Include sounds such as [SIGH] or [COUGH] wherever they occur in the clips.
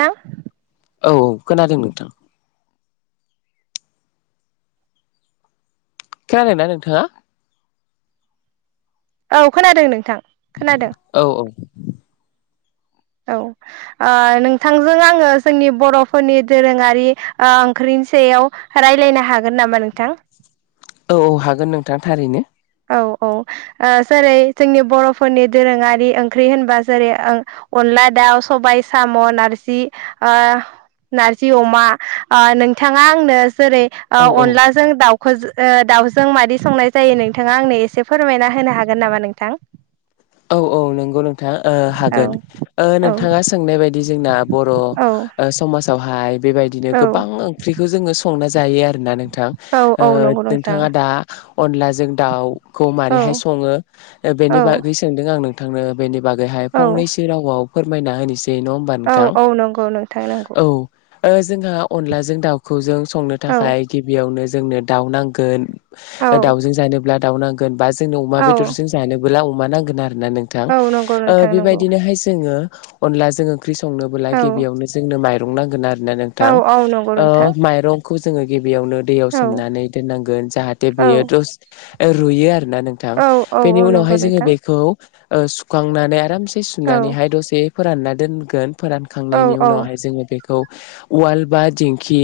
हा। औ खोनादों नोंथां । खोनादों ना नोंथाङा? औ खोनादों नोंथां। खोनादों औ औ। औ ओ नोंथांजों आङो जोंनि बर'फोरनि दोरोङारि ओ ओंख्रि नि सायाव रायलायनो हागोन नामा नोंथां? औ औ हागोन नोंथां थारैनो। औ औ जेरै जोंनि बर'फोरनि दोरोङारि ओंख्रि होनबा जेरै ओं मला दाउ सबाइ साम' नारजि आ नारजि अमा नोंथाङा आंनो जेरै ओ औ औ अनलाजों दाउखौ दाउजों मादै संनाय जायो नों नोंथाङा आंनो एसे फोरमायना होनो हागोन नामा नोंथां? औ औ नंगौ नोंथाङा औ हागोन औ नोंथाङा सोंनाय बायदि जोंना बर' औ समाजावहाय बेबादिनो औ गोबां ओंख्रिखौ जोङो से संना जायो आरोना नों थां औ औ नंगौ नोंथां नोंथाङा दा अनलाजों दाउखौ औ माबारैहाय सङो बेनि औ नों आं नोंथांनो बेनि बागैहाय औ फंनैसो रावआव फोरमायना होनोसै दे नङा होनबा औ नोंथां औ नंगौ नोंथां नंगौ औ ओ जोंहा अनलाजों दाउखौ जों संनो औ थाखाय गिबियावनो जोंनो दाउ नांगोन औ दाउजों जानोब्ला दाउ नांगोन बा जोंनो अमा औ बेदरजों जानोब्ला अमा नांगोन आरो ना नोंथां औ नंगौ ओ नोंथां नंगौ बेबायदिनोहाय जोङो अनला जों ओंख्रि संनोबोला औ गिबियावनो जोंनो माइरं नांगोन आरो ना औ नोंथां औ नंगौ ओ नोंथां माइरंखौ जों गिबि बेयावनो दैयाव औ सोमनानै दोननांगोन जाहाथे औ बेयो दसे रुयो आरो दा नोंथां औ औ औ बेनि नंगौ उनावहाय जोङो नोंथां खौ ओ सुखांनानै आरामसे औ सुनानैहाय दसे फोरानना दोनगोन औ फोरानखांनायनि औ उनावहाय जोङो बेखौ उवाल बा दिंखि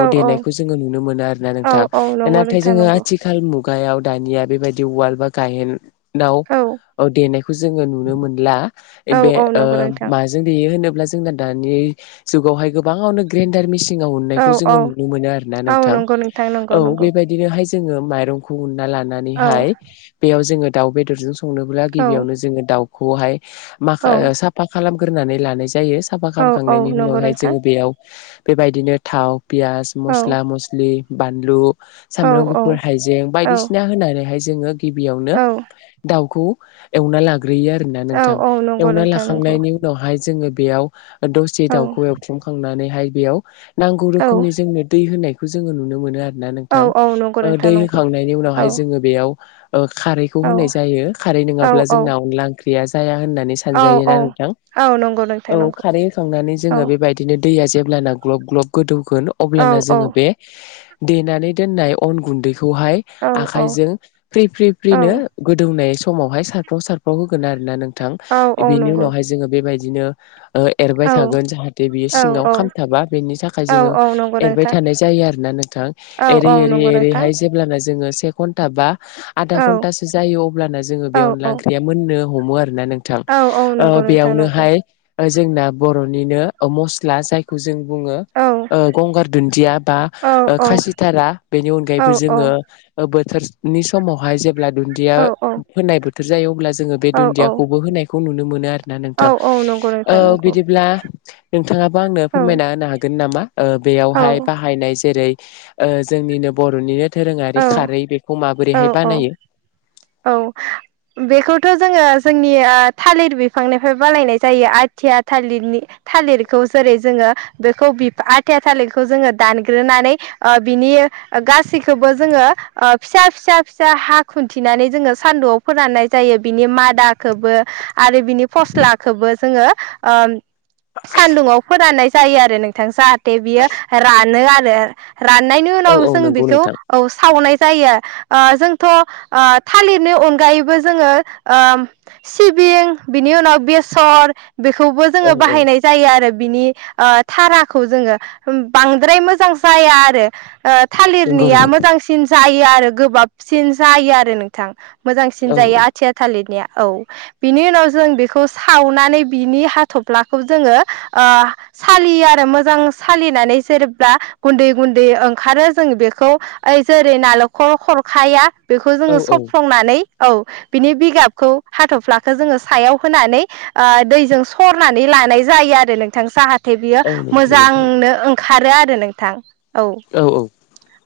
औ देनायखौ जोङो नुनो मोनो आरो ना औ नोंथां औ नंगौ नाथाय नोंथां जोङो नंगौ आथिखाल मु गायाव दानिया बेबायदि उाल बा गाय औ अ देनायखौ जोङो नुनो मोनला औ बे औ ओ नंगौ नोंथां माजों देयो होनोब ब्ला जोंहा दानि जुगावहाय गोबांआनो ग्रिन्दार मेसिन सिंआव औ उन्नाइखौ जोङो नुनो मोनो आरो ना औ नोंथां नंगौ नोंथां नंगौ औ नंगौ बेबायदिनोहाय जोङो माइरंखौ ना औ लानानैहाय बेयाव जोङो दाउ बेदरजों संनोब्ला औ गिबियावनो जोङो दाउखौहाय माखा औ साफा खालामगोरनानै लानाय जायो जायो साफा औ औ खालामखांनायनि नंगौ उनावहाय नोंथां जोङो बेयाव बेबायदिनो थाव पियास औ मस्ला मस्लि बानलु औ सामब्राम औ गुफुर हाइजें बायदिसिना होनानैहाय जोङो गिबियावनो औ दाउखौ एवना लागोन ग्रोयो आरोना औ नोंथां औ नंगौ एवनानै नोंथां नंगौ लाखांनायनि उनावहाय जोङो बेयाव दसे औ दाउखौ एवथ्रुमखांनानैहाय बेयाव नांगौ औ रोखोमनि जोंनो दै होनाय बखौ जोङो नुनो मोनो आरोना औ नोंथां औ नंगौ नोंथां दै नंगौ होखांनायनि औ उनावहाय जोङो बेयाव ओ खारैखौ औ होनाय जायो खारै नङाब्ला औ जोंना अनला ओंख्रिया जाया होन्नानै औ औ सानजायोना नोंथां औ नंगौ नोंथां औ नंगौ खारै होखांनानै औ जोङो बेबायदिनो दैया जेब जेब्लाना ग्लब ग्लब गोदौगोन औ अब्लाना औ जोङो बे देनानै दोन्नाइ अन गुनदैखौ खौहाय औ आखाइजों फ्रि फ्रि औ फ्रिनो बुंनाय समावहाय सारफ्राव सारफ्राव होगोन आरोना नोंथां औ औ बेनि नंगौ उनावहाय जोङो बेबायदिनो ओ औ एरबाय थागोन जाहाथे बियो औ सिङाव खामथाबा बेनि थाखाय औ जोङो औ नंगौ एरबाय नोंथां थानाय जायो आरो ना नोंथां औ एरै औ एरै नंगौ नोंथां एरैहाय जेब्लाना जोङो घन्टा बा आदा औ घन्टासो जायो अब्लानो जोङो बे औ अनला औ ओंख्रिया मोननो हमो आरो ना नोंथां औ औ ओ नंगौ नोंथां नंगौ बेयावनोहाय जोंना बर'निनो मस्ला जायखौ जों बुङो औ ओ गंगार दुन्दिया बा औ औ खासिथारा बेनि औ अनगायैबो औ जोङो बोथोरनि समावहाय जेब्ला दुन्दिया औ होनाय बोथोर जायो अब्ला जोङो बे औ औ दुन्दियाखौबो होनायखौ नुनो मोनो आरोना औ नोंथां औ नंगौ ओ नोंथां नंगौ बिदिब्ला नोंथाङाबो आंनो औ फोरमायना होनो हागोन नामा औ बेयावहाय बाहायनाय जेरै ओ जोंनिनो बर'निनो दोरोङारि खारै बेखौ औ माबोरैहाय औ बानायो औ बेखौथ' जोङो जोंनि ओ थालिर बिफांनिफ्राय बानायनाय जायो आथिया थालिरनि थालिरखौ जेरै जोङो बेखौ बिफ आथिया थालिरखौ जोङो दानग्रोनानै ओ बिनि गासै खौबो जोङो ओ फिसा फिसा फिसा हा खुन्थिनानै जोङो सान्दुआव फोराननाय जायो बिनि मा मादाखौबो आरो बिनि फस्लाखौबो जोङो ओ सान्दुङाव फोराननाय जायो आरो नोंथां जाहाथे बियो रानो आरो राननायनि औ उनाव औ जों नंगौ बेखौ नोंथां औ सावनाय जायो ओ जोंथ' ओ थालिरनि अनगायैबो जोङो ओ सिबिं बिनि उनाव बेसर बेखौबो औ जोङो औ बाहायनाय जायो आरो बिनि ओ थाराखौ जोङो बांद्राय मोजां जाया आरो ओ थालिर नंगौ निया नंगौ मोजांसिन जायो आरो गोबाबसिन जायो आरो नोंथां मोजांसिन औ जायो आथिया थालिरनिया औ बिनि उनाव जों बेखौ सावनानै बिनि हाथ'फ्लाखौ जोङो ओ सालियो आरो मोजां सालिनानै जेब्ला गुन्दै गुन्दै ओंखारो जों बे खौ ओइ जेरै नालेंखर हरखाया बेखौ औ जोङो औ सफ्लंनानै औ बिनि बिगाबखौ हाथ'फ्लाखौ जोङो सायाव होनानै ओ दैजों सरनानै ला लानाय जायो आरो नोंथां जाहाथे बियो औ नंगौ नोंथां मोजांनो ओंखारो आरो नोंथां औ औ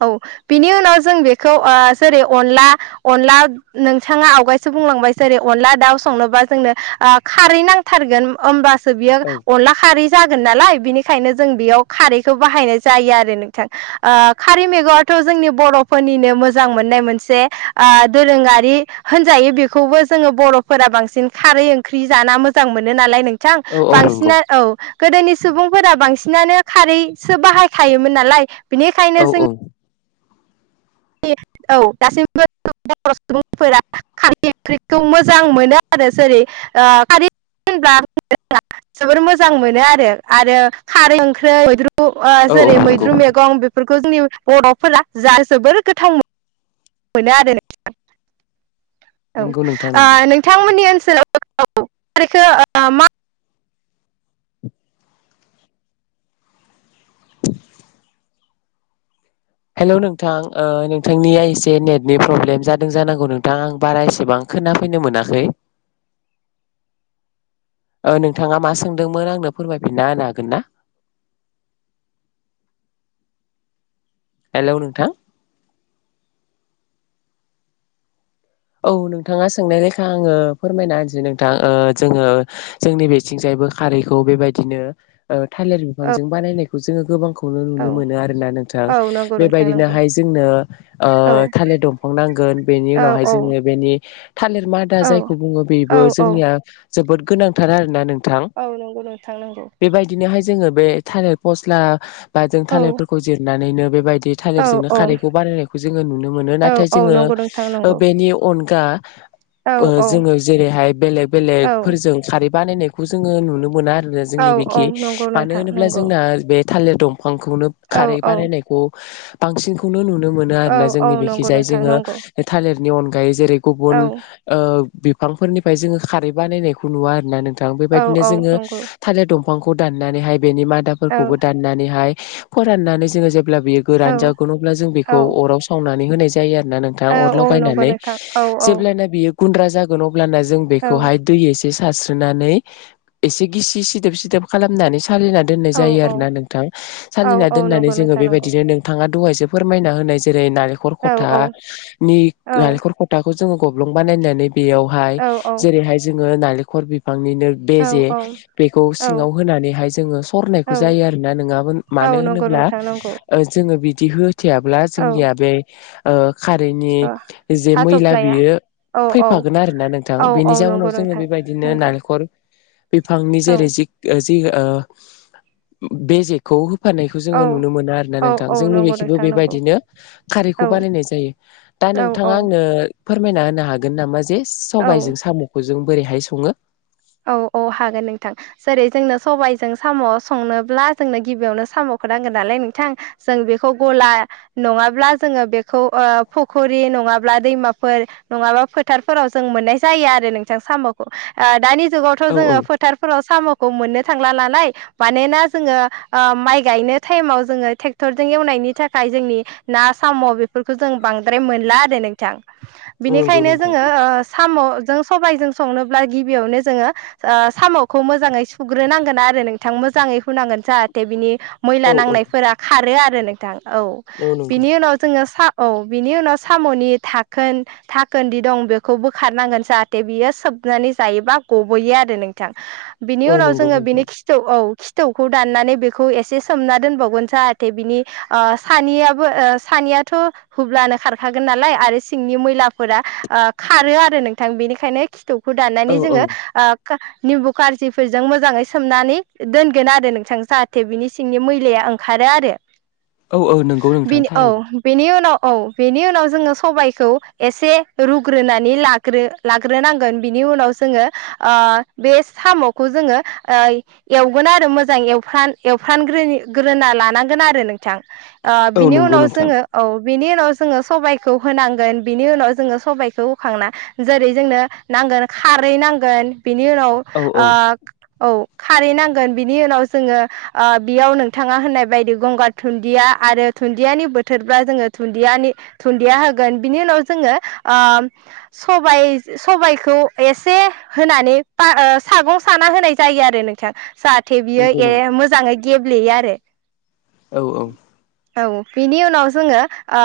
औ बिनि उनाव जों बेखौ ओ जेरै अनला अनला नोंथाङा आवगायसो बुंलांबाय- जेरै अनला दाउ संनोबा जोंनो ओ खारै नांथारगोन अमबा बियो अनला खारि जागोन नालाय बिनिखायनो जों बेयाव खारैखौ बाहायनाय जायो आरो नोंथां ओ खारि मैगंआथ' जोंनि बर'फोरनिनो मोजां मोननाय मोनसे ओ दोरोङारि होनजायो बेखौबो जोङो बर'फोरा बांसिन खारै ओंख्रि जाना मोजां मोनो नालाय नों नोंथां औ औ नंगौ बांसिना औ गोदोनि सुबुंफोरा बांसिनानो खारैसो बाहायखायोमोन नालाय बिनिखाय औ औ औ दासिमबो बर' सुबुंफोरा खारै ओंख्रिखौ मोजां मोनो आरो जेरै ओ खारै होनब्ला जोबोर मोजां मोनो आरो आरो खारै ओंख्रि मैद्रु ओ औ औ जेरै नंगौ मैद्रु मैगं बेफोरखौ जोंनि बर'फोरा जा जोबोर गोथाव मोनो मोनो आरो नोंथां औ नंगौ नोंथां नंगौ ओ नोंथांमोननि ओनसोलाव खारिखौ ओ मा हेलौ नोंथां ओ नोंथांनिया एसे नेटनि प्रब्लेम जादों जानांगौ नोंथां आं बारा एसेबां खोनाफैनो मोनाखै [INAUDIBLE] ओ नोंथाङा मा सोंदोंमोन आंनो फोरमायफिनना होनो हागोन ना [INAUDIBLE] हेलौ नोंथां औ नोंथाङा सोंनाय लेखा आङो फोरमायना होनसै नोंथां ओ जोङो जोंनि बेथिंजाय बो खारैखौ बेबायदिनो ओ थालिर औ बिफांजों बानायनायखौ जोङो गोबांखौनो औ नुनो मोनो आरो ना नोंथां औ नंगौ नोंथां नंगौ बेबायदिनोहाय जों नो ओ औ थालिर दंफां नांगोन बेनि औ उनावहाय जोङो बेनि थालिर मादा औ जायखौ बुङो औ बेबो औ जोंनिया जोबोद गोनांथार आरोना नों औ नंगौ नोंथां नंगौ जोंङो बे थालिर फस्ला बा जों औ थालिरफोरखौ जिरनानैनो बेबायदि औ थालिरजोंनो औ खारैखौ बनायनायखौ जोङो नुनो मोनो औ नाथाय औ जोङो नंगौ नोंथां ओ नंगौ बेनि अनगा औ ओ औ जोङो जेरैहाय बेलेग औ बेलेगफोरजों खारै बानायनायखौ जोङो नुनो मोना आरोना औ जोंनि औ बेखि नंगौ मानो नोंथां होनोब्ला नंगौ जोंना बे थालिर दंफांखौनो औ खारै औ बारायनायखौ बांसिनखौनो नुनो नुनो मोन औ आरोना औ जोंनि नंगौ बिखिजाय नोंथां जोङो नंगौ थालिरनि अनगायै जेरै गुबुन औ बिफांफोरनिफ्राय जोङो खारै बानायनायखौ नुवा आरो ना नोंथां औ बेबायदिनो औ जोङो नंगौ थालिर दंफां दफांखौ दानानैह बेनि औ मादाफोरखौबो दानानैहाय फोरान [UNINTELLIGIBLE] अब्ला बेयो औ गोरान जागोन अब्ला जों बेखौ औ अराव सावनानै होनाय जायो आरोना नोंथाङा औ औ अराव नंगौ नोंथां औ जेब्ला बियो गुनड्रा जागोन अब्लाना जों औ बेखौ हाय दैय एसे सारस्रिना होनाने एसे गीसि सिदोब सिदोब खालामना सालिना दोन्नाय जायो आरोना नोंथां औ सालिना औ दोन्नानै नंगौ जोङो नोंथां नंगौ बेबायदिनो नोंथाङा दहाय जोब फोरमायना होनाय जेरै नालेंखर औ खथ औ औ नालेंखर खथाखौ जों ब्लं बानायनानै बेयावहाय औ औ जेरैहाय जोङो नालेखर बि फांनिनो औ बेेजे बेखौ सिङाव होनानैहाय जोङो सरनायखौ जायो आरोना नोङामोन मा औ मानो नंगौ होनोब्ला नोंथां नंगौ ओ‌ जोङो बि दिहो होथेयाब्ला औ जोंनिया बे ओ खारैनि ओ जे मैला हाथ'फ्लाया बियो औ औ फैफागोन आरोना नोंथां औ औ बेनि नंगौ जाहोनाव जोङो नोंथां बेबायदिनो नंगौ नालेखर बिफांनि औ जेरै बे जि-जि ओ बेजेखौ‌ फानायखौ जोङो औ नुनो मोना आर ना औ नोंथां औ जोंनि नंगौ बेखिबो नोंथां नंगौ बेबायदिनो खारैखौ औ बानायनाय जायो दा नों औ थां औ आंनो फोरमायना होनो हागोन नामा जे औ सबायजों साम'खौ जों बोरैहाय सङो औ औ हागोन नोंथां जेरै जोंनो सबायजों साम' संनोब्ला जोंनो गिबियावनो साम' खो नांगो नालाय नोंथां जों बेखौ गला नङाब्ला जोङो बेखौ ओ फुखरि नङाब्ला दैमाफोर नङाबा फोथारफोराव जों मोननाय जायो आरो नोंथां साम'खौ ओ दानि जुगावथ' औ औ जोङो फोथारफोराव साम' खौ मोननो थांला नालाय मानोना जोङो ओ माइ गायनो थाइमाव जोङो थेक्टर जों एवनाय नि थाखाय जोंनि ना साम' बेफोरखौ जों बांद्राय मोनला आरो नोंथां औ नंगौ बिनिखायनो नोंथां जोङो ओ साम'जों सबायजों संनोब्ला गिबियावनो जोङो ओ साम'खौ मोजाङै सुग्रोनांगोन आरो नोंथां मोजाङै हुनांगोन जाहाथे बिनि मैला औ औ नांनायफोरा खारो आरो नोंथां औ बिनि उनाव जोङो सा औ बिनि उनाव साम'नि थाखोन धाखोनदि दं बेखौ बोखारनांगोन जाहाथे बियो सोब नानै जायोबा गबोयो आरो नोंथां बिनि औ उनाव नंगौ जोङो बिनि नोंथां खिथौ औ थौखौ दाननानै बेखौ एसे सोमना दोनबावगोन जाहाथे बिनि ओ सानिआबो ओ‌ सानिआ याथ' हुब्लानो खारखागोन नालाय आरो सिंनि मैफोरा ओ खारो आरो नोंथां बेनिखायनो खिथौ‌ खौ औ दाननानै औ जोङो आ खा निमबु कारजिफोरजों मोजाङै सोमनानै दोनगोन आरो नोंथां जाहाथे बिनि सिंनि मै [UNINTELLIGIBLE] ओंखारो आरो औ औ नंगौ नोंथां बिनि औ थारैनो बेनि उनाव औ बेनि उनाव जोङो सबायखौ एसे रुग्रोनानै लाग्रो-लाग्रोनांगोन बिनि उनाव जोङो ओ बे साम'खौ जोङो ओ एवगोन आरो मोजां एवफ्रान-एवफ्रानगो ग्रोनि ग्रोना लानांगोन आरो नोंथां ओ औ बिनि नंगौ उनाव नोंथां जोङो औ बिनि उनाव जोङो सबायखौ होनांगोन बिनि उनाव जोङो सबायखौ होखांना जेरै जोंनो ना गोन खारै नांगोन बिनि उनाव औ औ ओ औ खारै नांगोन बिनि उनाव जोङो ओ बेयाव नोंथाङा होननाय बायदि गंगार धुनन्दिया आरो धुन्दियानि बोथोरब्ला जोङो धुन्दियानि धुन्दिया होगोन बिनि उनाव जोङो ओ सबाय-सबायखौ एसे होनानै पा ओ सागं साना होनाय जायो आरो नोंथां जाहाथे बियो नंगौ ए नंगौ मोजाङै गेब्लेयो आरो औ औ औ बिनि उनाव जोङो ओ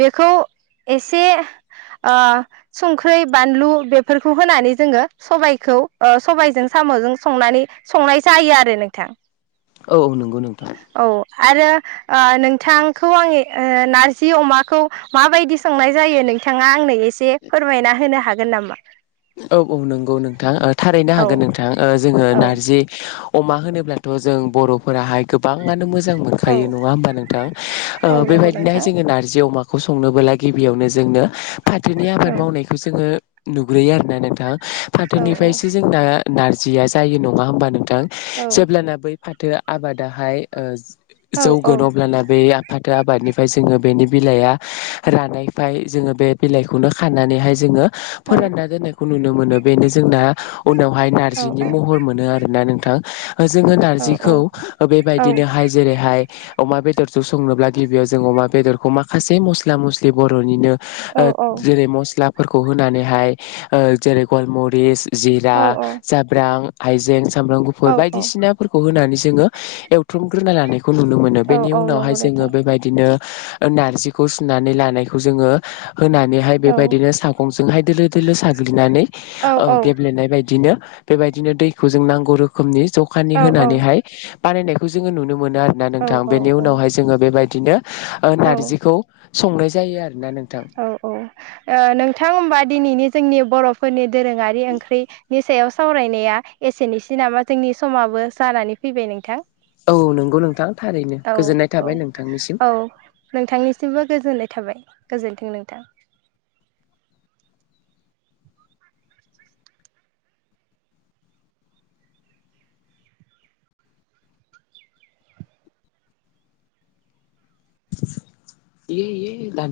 बेखौ एसे ओ संख्रै बानलु बेफोरखौ होनानै जोङो सबायखौ ओ सबायजों साम'जों संनानै संनाय जायो आरो नोंथां औ नंगौ नोंथां औ आरो ओ नोंथांखौ आंनि ओ नारजि अमाखौ माबायदि संनाय जायो नोंथाङा आंनो एसे फोरमायना होनो हागोन नामा औ औ नंगौ नोंथां थारैनो औ हागोन नोंथां ओ जोङो औ नारजि अमा होनोब्लाथ' जों बर'फोराहाय गोबाङानो मोजां जां मोनखायो नङा होमबा नोंथां ओ औ नंगौ बेबायदिनोहाय नोंथां जोङो नारजि अमा खौ संनोबोला गिबियावनो जोंनो फाथोनि आबाद औ मावनायखौ जोङो नुग्रोयो आरो ना नोंथां औ औ फाथोनिफ्रायसो जोंना नारजिया जायो नङा होमबा नों थां औ जेब्लाना बै फाथो आबादाहाय ओ औ जौगोन अब्लाना बे फाथो आबादनिफ्राय जोङो बेनि बिलाइया रानायफाय जोङो बे बिलाइखौनो खानानैहाय जोङो औ फोरानना दोननायखौ नुनो मोनो बेनो जोंना उनावहाय औ नार्जिनि महर मोनो आरोना नों थां ओ जोङो नारजिखौ बेबायदिनोहाय जेरैहाय अमा बेदरजों संनोब्ला गिबियाव जों अमा बेदरखौ माखासे मस्ला मस्लि बर'निनो ओद जेरै मस्लाफोरखौ होनानैहाय ओ जेरै गलमरिस जिरा जाब्रां हाइजें सामब्राम गुफुर औ बायदिसिनाफोरखौ होनानै जोङो एवथुमग्रोना लानायखौ नुनो मोनो औ बेनि औ उनावहाय नंगौ जोङो नोंथां बेबायदिनो ओ नारजिखौ सुनानै लानायखौ जोङो होनानैहाय औ बेबायदिनो सागंजोंहाय दोलो दोलो साग्लिनानै औ ओ औ गेब्लेनाय बायदिनो बेबायदिनो दैखौ जों नांगौ रोखोमनि जखानि औ होनानैहाय बानायनायखौ जोङो नुन नो मोनो आरोना नोंथां औ बेनि औ उनावहाय औ जोङो बेबायदिनो ओ औ नारजिखौ संनाय जायो आर [UNINTELLIGIBLE] औ औ ओ नोंथां होमबा दिनैनि जोंनि बर'फोरनि दोरोङारि ओंख्रि नि सायाव स सावरायनाया एसेनिसै नामा जोंनि समाबो जानानै फैबाय नोंथां औ नंगौ नोंथां थारैनो औ गोजोननाय औ थाबाय नोंथांनिसिम औ नोंथांनिसिमबो गोजोननाय थाबाय गोजोन्थों नोंथां। ए ए दान